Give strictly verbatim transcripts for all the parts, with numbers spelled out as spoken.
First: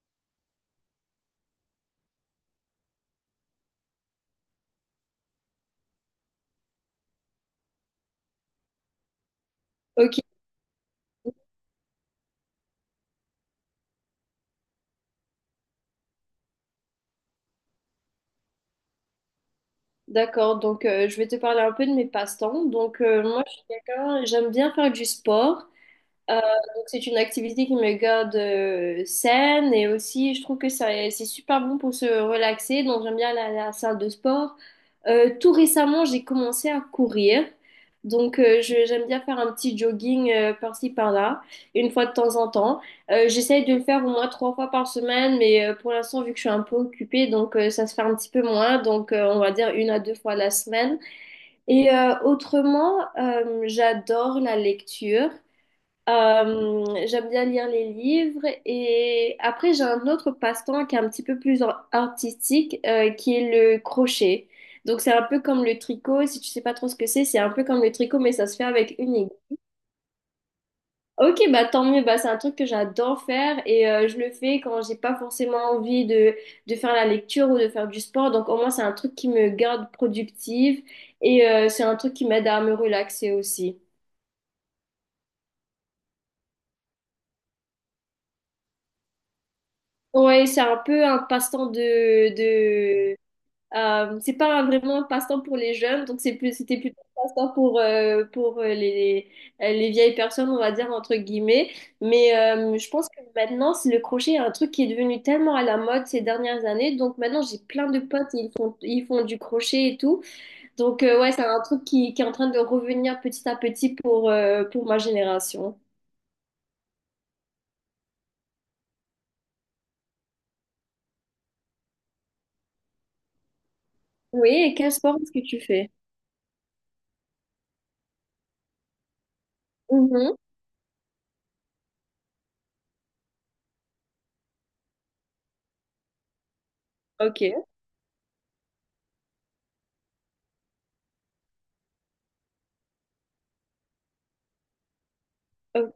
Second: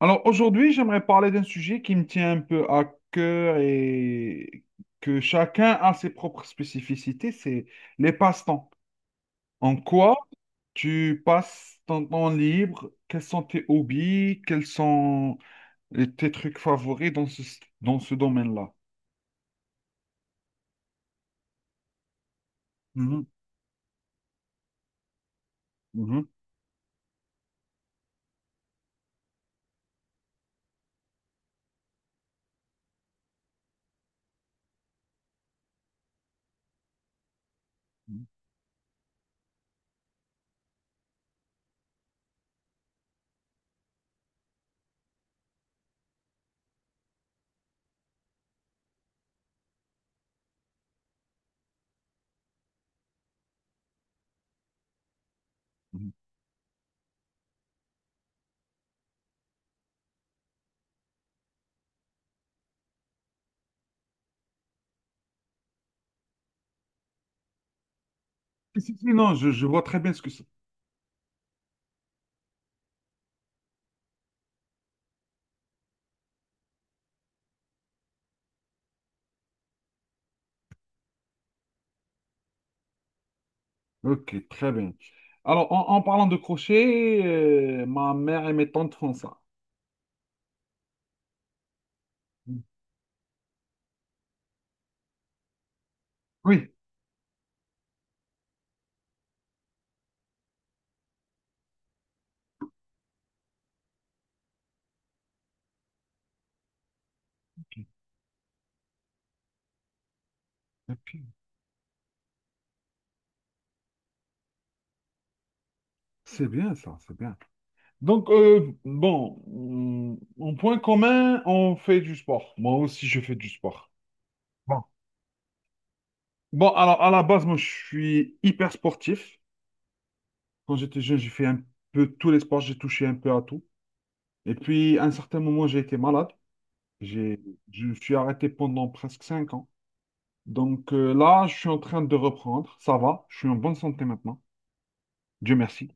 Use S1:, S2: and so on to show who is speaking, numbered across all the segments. S1: Alors aujourd'hui, j'aimerais parler d'un sujet qui me tient un peu à cœur et que chacun a ses propres spécificités, c'est les passe-temps. En
S2: Ok,
S1: quoi tu passes ton temps libre? Quels sont tes hobbies? Quels sont les- tes trucs favoris dans ce, dans ce domaine-là?
S2: d'accord. Donc, euh, je vais te parler un peu de mes passe-temps. Donc, euh,
S1: Mhm,
S2: moi, je suis quelqu'un, j'aime bien faire du sport.
S1: mhm,
S2: Euh, donc c'est une activité qui me garde euh, saine et aussi je trouve que ça, c'est super bon pour se relaxer. Donc j'aime bien la, la salle de sport. Euh, tout récemment, j'ai commencé à courir.
S1: mhm,
S2: Donc euh, je- j'aime bien faire un petit jogging euh, par-ci par-là, une fois de temps en temps. Euh, j'essaye de le faire au moins trois fois par semaine, mais euh, pour l'instant, vu que je suis un peu occupée, donc euh, ça se fait un petit peu moins. Donc euh, on va dire une à deux fois la semaine. Et euh, autrement, euh, j'adore la lecture.
S1: mhm.
S2: Euh, j'aime bien lire les livres et après j'ai un autre passe-temps qui est un petit peu plus en- artistique euh, qui est le crochet. Donc c'est un peu comme le tricot, si tu sais pas trop ce que c'est, c'est un peu comme le tricot mais ça se fait
S1: Si,
S2: avec
S1: si,
S2: une aiguille.
S1: non, je, je vois très bien ce que c'est.
S2: Ok, bah tant mieux, bah c'est un truc que j'adore faire et euh, je le fais quand j'ai pas forcément envie de, de faire la lecture ou de faire du sport. Donc au moins c'est un truc qui me garde productive et euh, c'est un truc qui m'aide à me relaxer aussi.
S1: Ok, très bien. Alors, en, en parlant de crochet, euh, ma mère et mes tantes font ça.
S2: Ouais, c'est un peu un passe-temps de, Euh, c'est pas un- vraiment un passe-temps pour les jeunes, donc c'est plus,
S1: Oui.
S2: c'était plutôt un passe-temps pour, euh, pour euh, les, les, les vieilles personnes, on va dire, entre guillemets. Mais euh, je pense que maintenant, c'est le crochet est un truc qui est devenu tellement à la mode ces dernières années. Donc maintenant, j'ai
S1: Ok.
S2: plein de potes, ils font, ils font du crochet et tout. Donc euh, ouais,
S1: Ok.
S2: c'est un truc qui, qui est en train de revenir petit à petit pour, euh, pour ma génération.
S1: C'est bien ça, c'est bien. Donc, euh, bon, hum, en point commun, on fait du sport. Moi aussi, je fais du sport.
S2: Oui, et
S1: Bon,
S2: quel sport est-ce que tu fais?
S1: Bon, alors, à la base, moi, je suis hyper sportif.
S2: Mhm.
S1: Quand j'étais jeune, j'ai fait un peu tous les sports, j'ai touché un peu à tout. Et puis, à un certain moment, j'ai été malade. J'ai,
S2: Ok.
S1: je me suis arrêté pendant presque cinq ans. Donc, euh, là, je suis en train de reprendre. Ça va, je suis en bonne santé maintenant. Dieu merci.
S2: Ok.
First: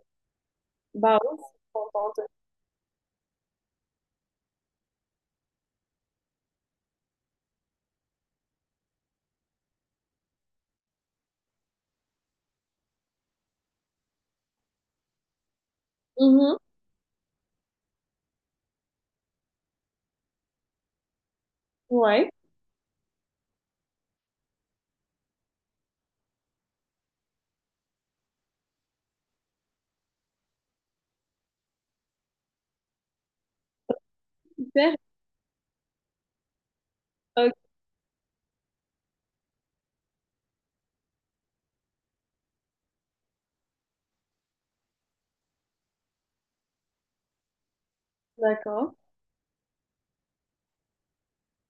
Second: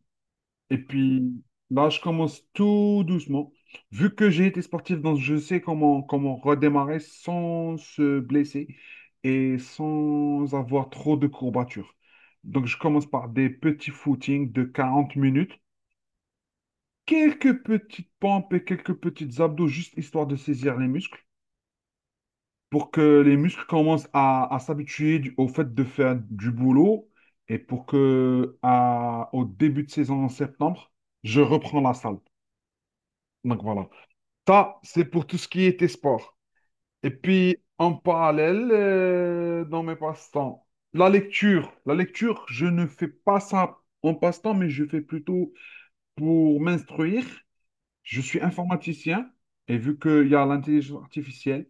S1: Et
S2: Bah oui,
S1: puis
S2: je suis
S1: là, je
S2: contente.
S1: commence tout doucement. Vu que j'ai été sportif, donc je sais comment, comment redémarrer sans se blesser et sans avoir trop de courbatures. Donc je commence par des petits footings de quarante minutes,
S2: Mhm.
S1: quelques petites pompes et quelques petites abdos, juste histoire de saisir les muscles,
S2: Ouais,
S1: pour que les muscles commencent à, à s'habituer du- au fait de faire du boulot et pour que à- au début de saison en septembre, je reprends la salle. Donc voilà. Ça,
S2: super.
S1: c'est pour tout ce qui était sport. Et
S2: Ok,
S1: puis, en parallèle, euh, dans mes passe-temps, la lecture. La lecture, je ne fais pas ça en passe-temps, mais je fais plutôt pour m'instruire. Je suis
S2: d'accord.
S1: informaticien et vu qu'il y a l'intelligence artificielle,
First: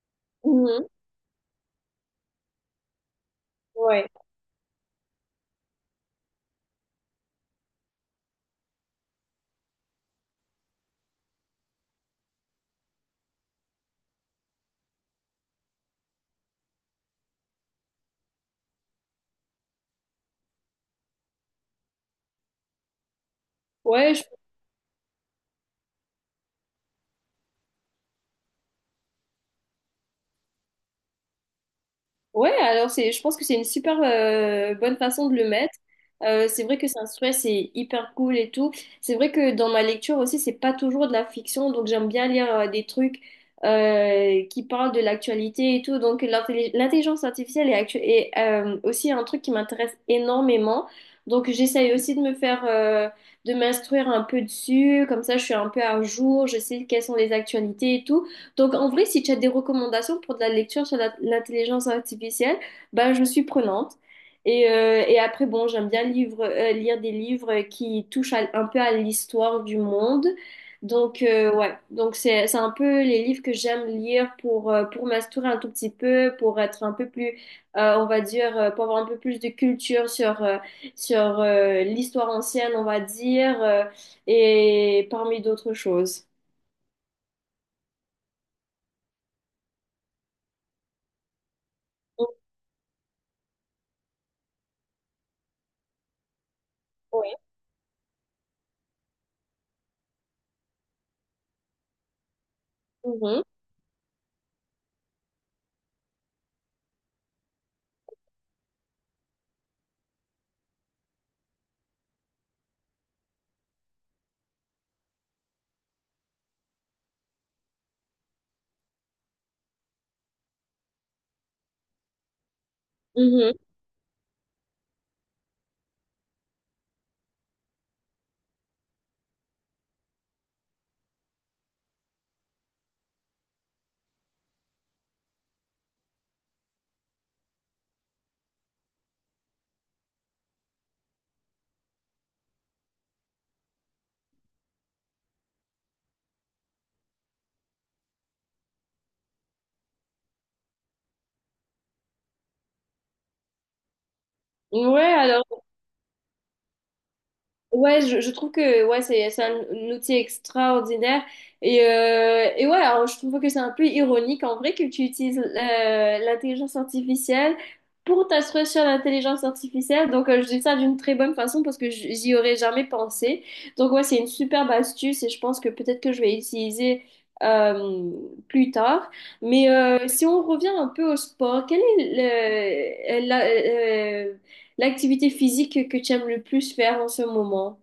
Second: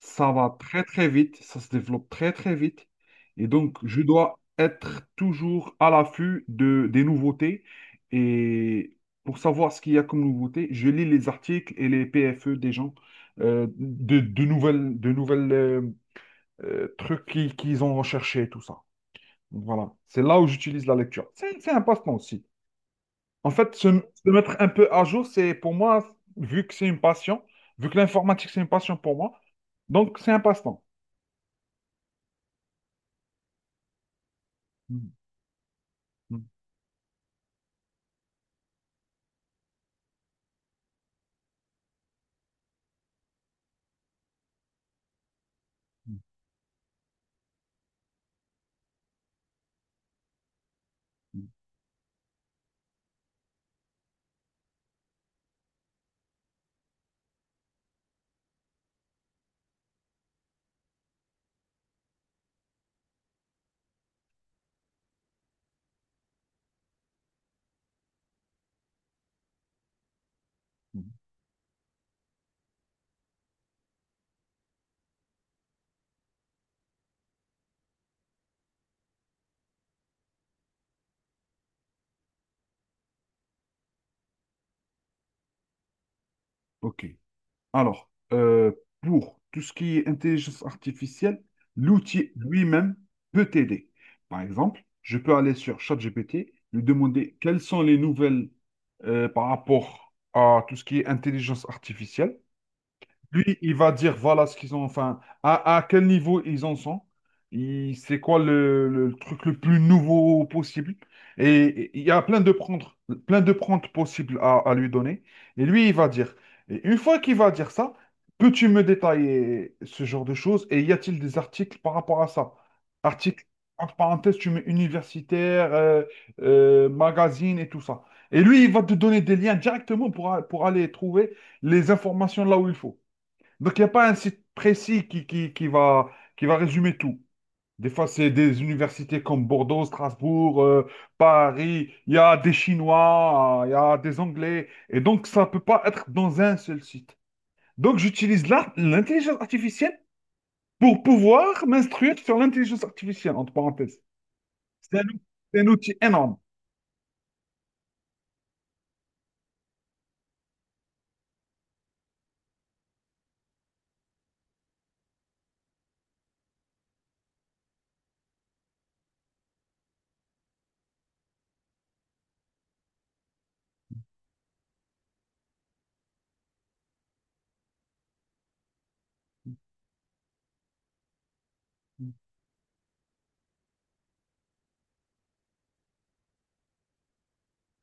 S1: ça va très
S2: Mhm.
S1: très vite, ça se développe très très vite. Et donc, je
S2: Ouais,
S1: dois être toujours à l'affût de, des nouveautés. Et pour savoir ce qu'il y a comme nouveauté, je lis les articles et les P F E des gens, euh, de, de nouvelles, de nouvelles euh, euh, trucs qu'ils qu'ils ont recherchés, tout ça. Donc, voilà, c'est là où j'utilise la lecture. C'est c'est un passe-temps aussi. En fait, se,
S2: ouais, je-
S1: se mettre un peu à jour, c'est pour moi, vu que c'est une passion, vu que l'informatique, c'est une passion pour moi, donc c'est un passe-temps.
S2: ouais. Alors c'est, je pense que c'est une super euh, bonne
S1: Mm,
S2: façon de le mettre.
S1: mm,
S2: Euh, c'est vrai que c'est un stress, c'est hyper cool et tout. C'est vrai que dans ma lecture aussi, c'est pas toujours de la fiction, donc j'aime bien lire euh, des trucs euh, qui parlent de l'actualité et tout.
S1: mm,
S2: Donc l'intelli- l'intelligence artificielle est, actu- est, euh, aussi un truc qui m'intéresse énormément.
S1: mm,
S2: Donc j'essaye aussi de me faire, euh, de m'instruire un peu dessus, comme ça je suis un peu à jour, je sais quelles sont les actualités et tout. Donc, en vrai, si tu as des recommandations pour de la lecture sur la- l'intelligence artificielle, ben, je suis prenante. Et, euh, et après, bon, j'aime bien livre- euh, lire des livres qui touchent à- un peu à l'histoire du monde.
S1: mm.
S2: Donc, euh, ouais, donc c'est, c'est un peu les livres que j'aime lire pour, euh, pour m'instruire un tout petit peu, pour être un peu plus, euh, on va dire, euh, pour avoir un peu plus de culture sur, euh, sur euh, l'histoire ancienne, on va dire, euh, et parmi d'autres choses.
S1: Ok. Alors, euh, pour tout ce qui est intelligence artificielle, l'outil lui-même peut t'aider. Par exemple, je peux aller sur ChatGPT, lui
S2: Oui.
S1: demander quelles sont les nouvelles euh, par rapport à tout ce qui est intelligence artificielle.
S2: Mhm.
S1: Lui, il va dire voilà ce qu'ils ont, enfin, à, à quel niveau ils en sont, il- c'est quoi le, le truc le plus nouveau possible. Et il y a plein de prendre, plein de prendre possibles à, à lui donner. Et lui, il va dire. Et une fois qu'il va dire ça, peux-tu me détailler ce genre de choses? Et y a-t-il des articles par rapport à ça? Articles,
S2: Mhm.
S1: entre parenthèses, tu mets universitaire, euh, euh, magazine et tout ça. Et lui, il va te donner des liens directement pour, a- pour aller trouver les informations là où il faut. Donc, il n'y a pas un site précis qui, qui, qui va, qui va résumer tout. Des fois, c'est des universités comme Bordeaux, Strasbourg, euh, Paris. Il y a des Chinois, euh, il y a des Anglais. Et donc, ça ne peut pas être dans un seul site. Donc, j'utilise l'art- l'intelligence artificielle pour pouvoir m'instruire sur l'intelligence artificielle, entre parenthèses. C'est
S2: Ouais,
S1: un, ou-
S2: alors,
S1: c'est un outil énorme.
S2: ouais, je, je trouve que ouais, c'est c'est un, un outil extraordinaire. Et, euh, et ouais, alors, je trouve que c'est un peu ironique en vrai que tu utilises euh, l'intelligence artificielle pour t'asseoir sur l'intelligence artificielle. Donc, euh, je dis ça d'une très bonne façon parce que j- j'y aurais jamais pensé. Donc, ouais, c'est une superbe astuce et je pense que peut-être que je vais utiliser euh, plus tard. Mais euh, si on revient un peu au sport, quel est le, la- euh, L'activité physique que tu aimes le plus faire en ce moment.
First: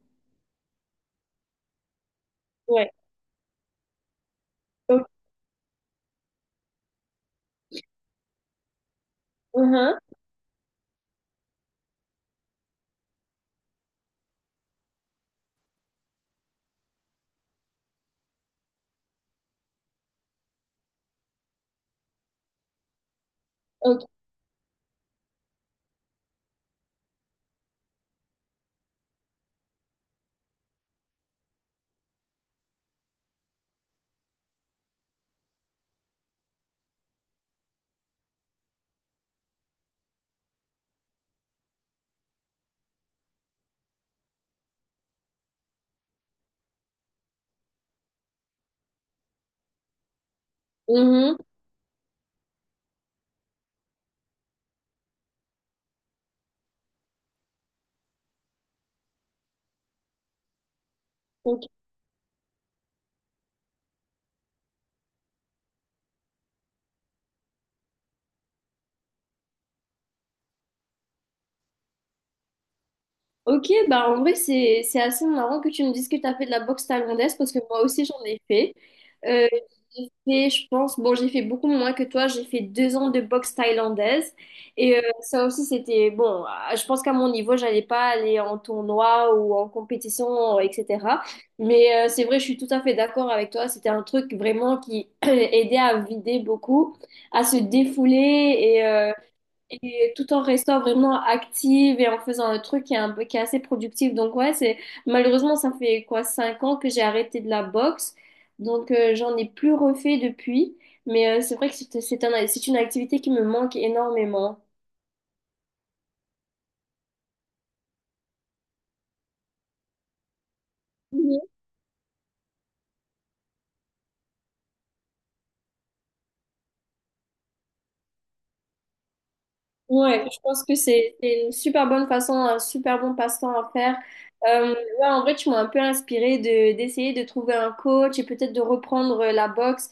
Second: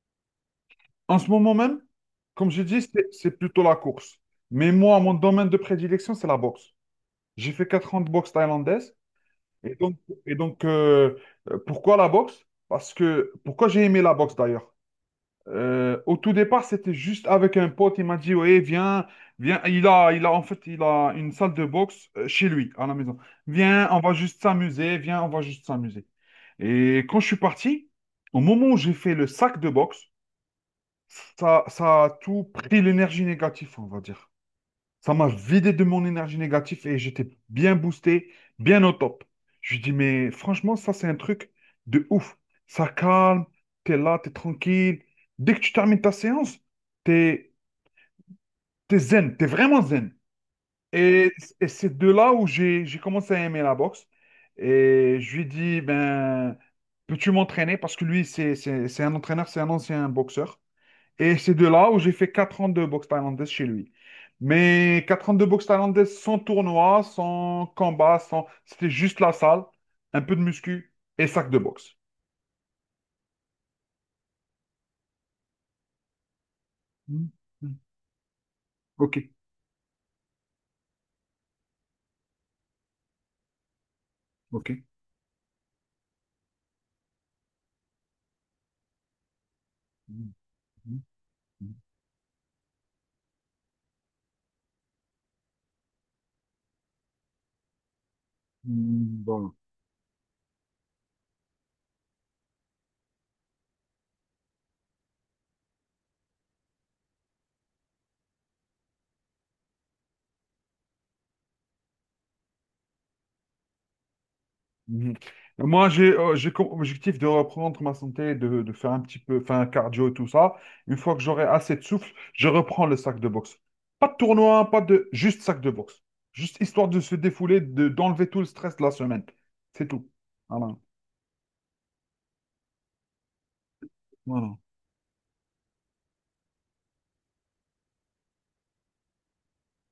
S1: En ce moment même, comme j'ai dit,
S2: Ouais.
S1: c'est c'est plutôt la course. Mais moi,
S2: Ok.
S1: mon domaine de prédilection, c'est la boxe. J'ai fait quatre ans de boxe thaïlandaise. Et donc,
S2: Mhm.
S1: et donc euh, euh, pourquoi la boxe? Parce que, pourquoi j'ai aimé la boxe d'ailleurs? Euh, au tout départ, c'était juste avec un pote, il m'a dit, ouais, viens, viens, il a, il a, en fait, il a une salle de boxe euh, chez lui, à la maison. Viens, on
S2: Ok.
S1: va juste s'amuser, viens, on va juste s'amuser. Et quand je suis parti, au moment où j'ai fait le sac de boxe, ça, ça a tout pris l'énergie négative, on va dire. Ça m'a vidé de mon énergie négative et j'étais bien boosté, bien au top. Je lui dis, mais franchement, ça, c'est un truc de ouf. Ça calme, t'es là, t'es tranquille. Dès que tu termines ta séance, t'es, t'es zen, t'es vraiment zen. Et,
S2: Mhm.
S1: et c'est de là où j'ai, j'ai commencé à aimer la boxe. Et je lui dis, ben, peux-tu m'entraîner? Parce que lui, c'est, c'est, c'est un entraîneur, c'est un ancien boxeur. Et c'est
S2: Ok.
S1: de là où j'ai fait quatre ans de boxe thaïlandaise chez lui. Mais quatre ans de boxe thaïlandaise sans tournoi, sans combat, sans... C'était juste la salle, un peu de muscu et sac de boxe.
S2: Ok, bah en vrai, c'est, c'est assez marrant que tu me dises que tu as fait de la boxe
S1: Mm,
S2: thaïlandaise parce que
S1: mm.
S2: moi aussi j'en ai fait.
S1: Ok,
S2: Euh, j'ai fait, je pense, bon, j'ai fait beaucoup moins que toi, j'ai fait deux ans de boxe thaïlandaise
S1: ok.
S2: et euh, ça aussi c'était bon. Ah, je pense qu'à mon niveau, j'allais pas aller en tournoi ou en
S1: Mm,
S2: compétition,
S1: mm,
S2: et cetera.
S1: mm.
S2: Mais euh, c'est vrai, je suis tout à fait d'accord avec toi, c'était un truc vraiment qui aidait à vider beaucoup, à se défouler et euh,
S1: Mm, bon,
S2: et tout en restant vraiment active et en faisant un truc qui est un peu, qui est assez productif. Donc ouais, c'est malheureusement ça fait quoi cinq ans que j'ai arrêté de la boxe. Donc euh, j'en ai plus refait depuis, mais euh, c'est vrai que c'est c'est un- c'est une activité qui me manque énormément.
S1: mhm. Moi, j'ai euh, j'ai comme objectif de reprendre ma santé, de, de faire un petit peu, enfin, cardio et tout ça. Une fois que j'aurai assez de souffle, je reprends le sac de boxe. Pas de tournoi, pas de... Juste sac de boxe. Juste histoire de se défouler, de, d'enlever tout le stress de la semaine. C'est tout.
S2: Ouais, je pense
S1: Voilà.
S2: que c'est c'est une super bonne façon, un super bon passe-temps à faire.
S1: Voilà.
S2: Euh, là, en vrai, tu m'as un peu inspiré de d'essayer de trouver un coach et peut-être de reprendre euh, la boxe,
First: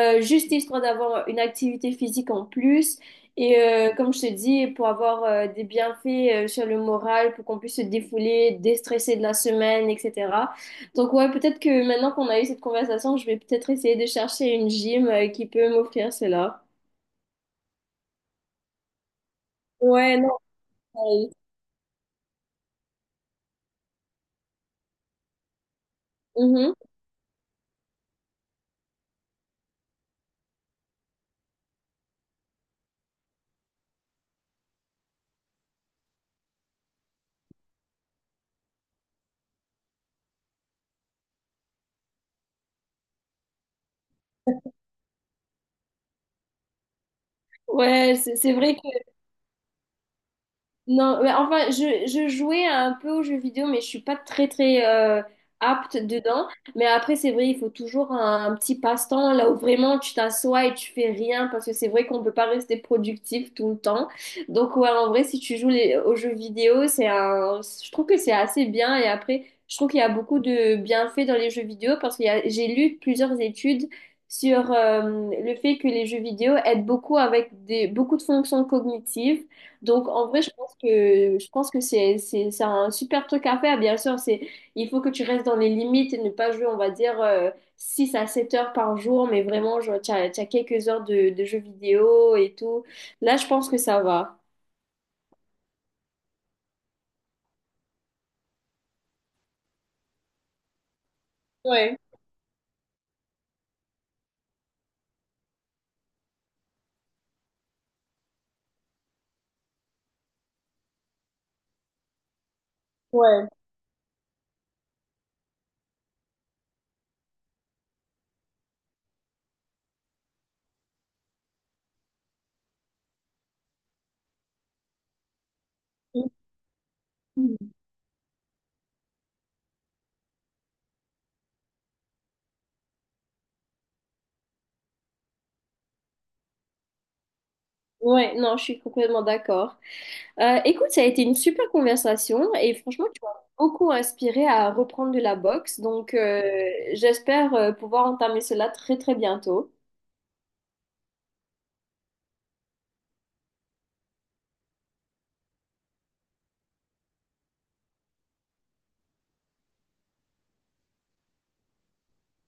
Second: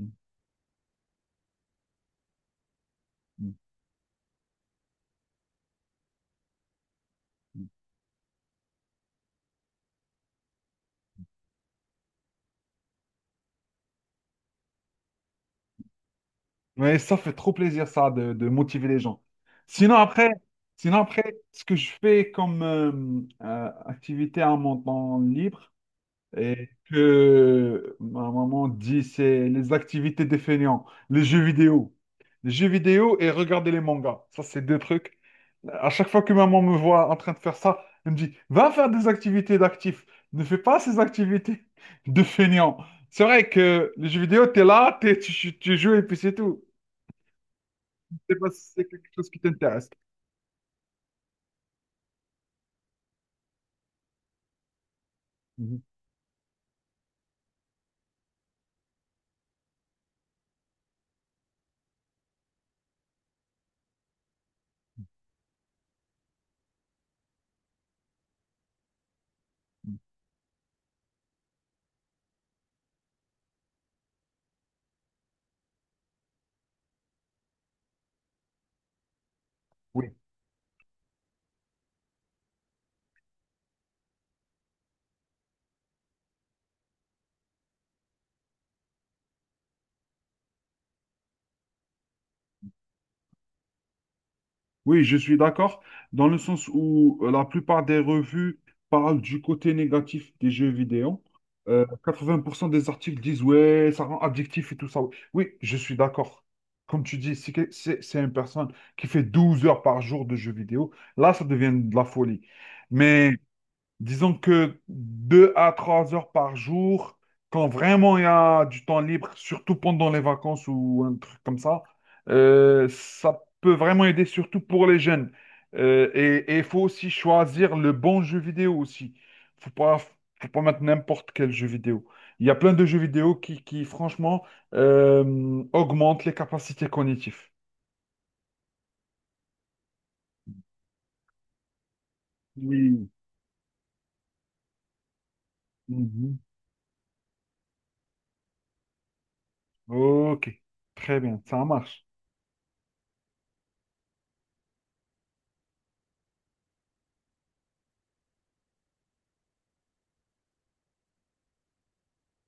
S1: Mm,
S2: juste histoire d'avoir une activité physique en plus.
S1: mm,
S2: Et euh, comme je te dis, pour avoir euh, des bienfaits euh, sur le moral, pour qu'on
S1: mm.
S2: puisse se défouler, déstresser de la semaine, et cetera. Donc ouais, peut-être que maintenant qu'on a eu cette conversation, je vais peut-être essayer de chercher une gym euh, qui peut m'offrir cela.
S1: Mais ça fait trop plaisir, ça, de, de motiver les gens. Sinon,
S2: Ouais,
S1: après,
S2: non.
S1: sinon
S2: euh,
S1: après, ce que je fais comme euh, euh, activité à mon temps libre, et
S2: mhm.
S1: que ma maman dit c'est les activités des fainéants, les jeux vidéo. Les jeux vidéo et regarder les mangas. Ça, c'est deux trucs. À chaque fois que maman me voit en train de faire ça, elle me dit, va faire des activités d'actifs. Ne fais pas ces activités de fainéants. C'est vrai que les jeux vidéo, t'es là, t'es- tu, tu- tu joues et puis c'est tout.
S2: Ouais,
S1: Je
S2: c'est
S1: sais pas
S2: c'est
S1: si
S2: vrai
S1: c'est
S2: que
S1: quelque chose qui t'intéresse.
S2: non, mais enfin, je, je jouais un peu aux jeux vidéo, mais je suis pas très très euh,
S1: Mhm.
S2: apte dedans. Mais après, c'est vrai, il faut toujours un, un petit passe-temps là où vraiment tu t'assois et tu fais rien parce que c'est vrai qu'on peut pas rester productif tout le temps. Donc ouais, en vrai, si tu joues les- aux jeux vidéo, c'est un, je trouve que c'est assez bien. Et après, je trouve qu'il y a beaucoup de bienfaits dans les jeux vidéo parce qu'il y a, j'ai lu plusieurs études sur euh, le fait que les jeux vidéo aident beaucoup avec des, beaucoup de fonctions cognitives. Donc,
S1: Oui.
S2: en vrai, je que je pense que c'est c'est c'est un super truc à faire. Bien sûr, c'est il faut que tu restes dans les limites et ne pas jouer, on va dire, euh, six à sept heures par jour, mais vraiment, genre, tu as, quelques heures de, de jeux vidéo et tout. Là, je pense que ça va.
S1: Oui, je suis d'accord, dans le sens où euh, la plupart des revues parlent du côté négatif des jeux vidéo. Euh,
S2: Ouais,
S1: quatre-vingts pour cent des articles disent, ouais, ça rend addictif et tout ça. Oui, je suis d'accord. Comme tu dis, si que- c'est c'est une personne qui fait douze heures par jour de jeux vidéo, là, ça devient de la folie. Mais
S2: ouais.
S1: disons que deux à trois heures par jour, quand vraiment il y a du temps libre, surtout pendant les vacances ou un truc comme ça, euh, ça peut vraiment aider, surtout pour les jeunes. Euh, et et il faut aussi
S2: Mhm.
S1: choisir le bon jeu vidéo aussi. Faut pas, faut pas mettre n'importe quel jeu vidéo. Il y a plein de jeux vidéo qui, qui franchement, euh, augmentent les capacités cognitives.
S2: Ouais, non, je suis complètement d'accord. Euh, écoute, ça a été une super conversation et franchement,
S1: Oui.
S2: tu m'as beaucoup inspiré à reprendre de la boxe. Donc,
S1: Mhm.
S2: euh, j'espère euh, pouvoir entamer cela très, très bientôt.
S1: Ok, très bien, ça marche.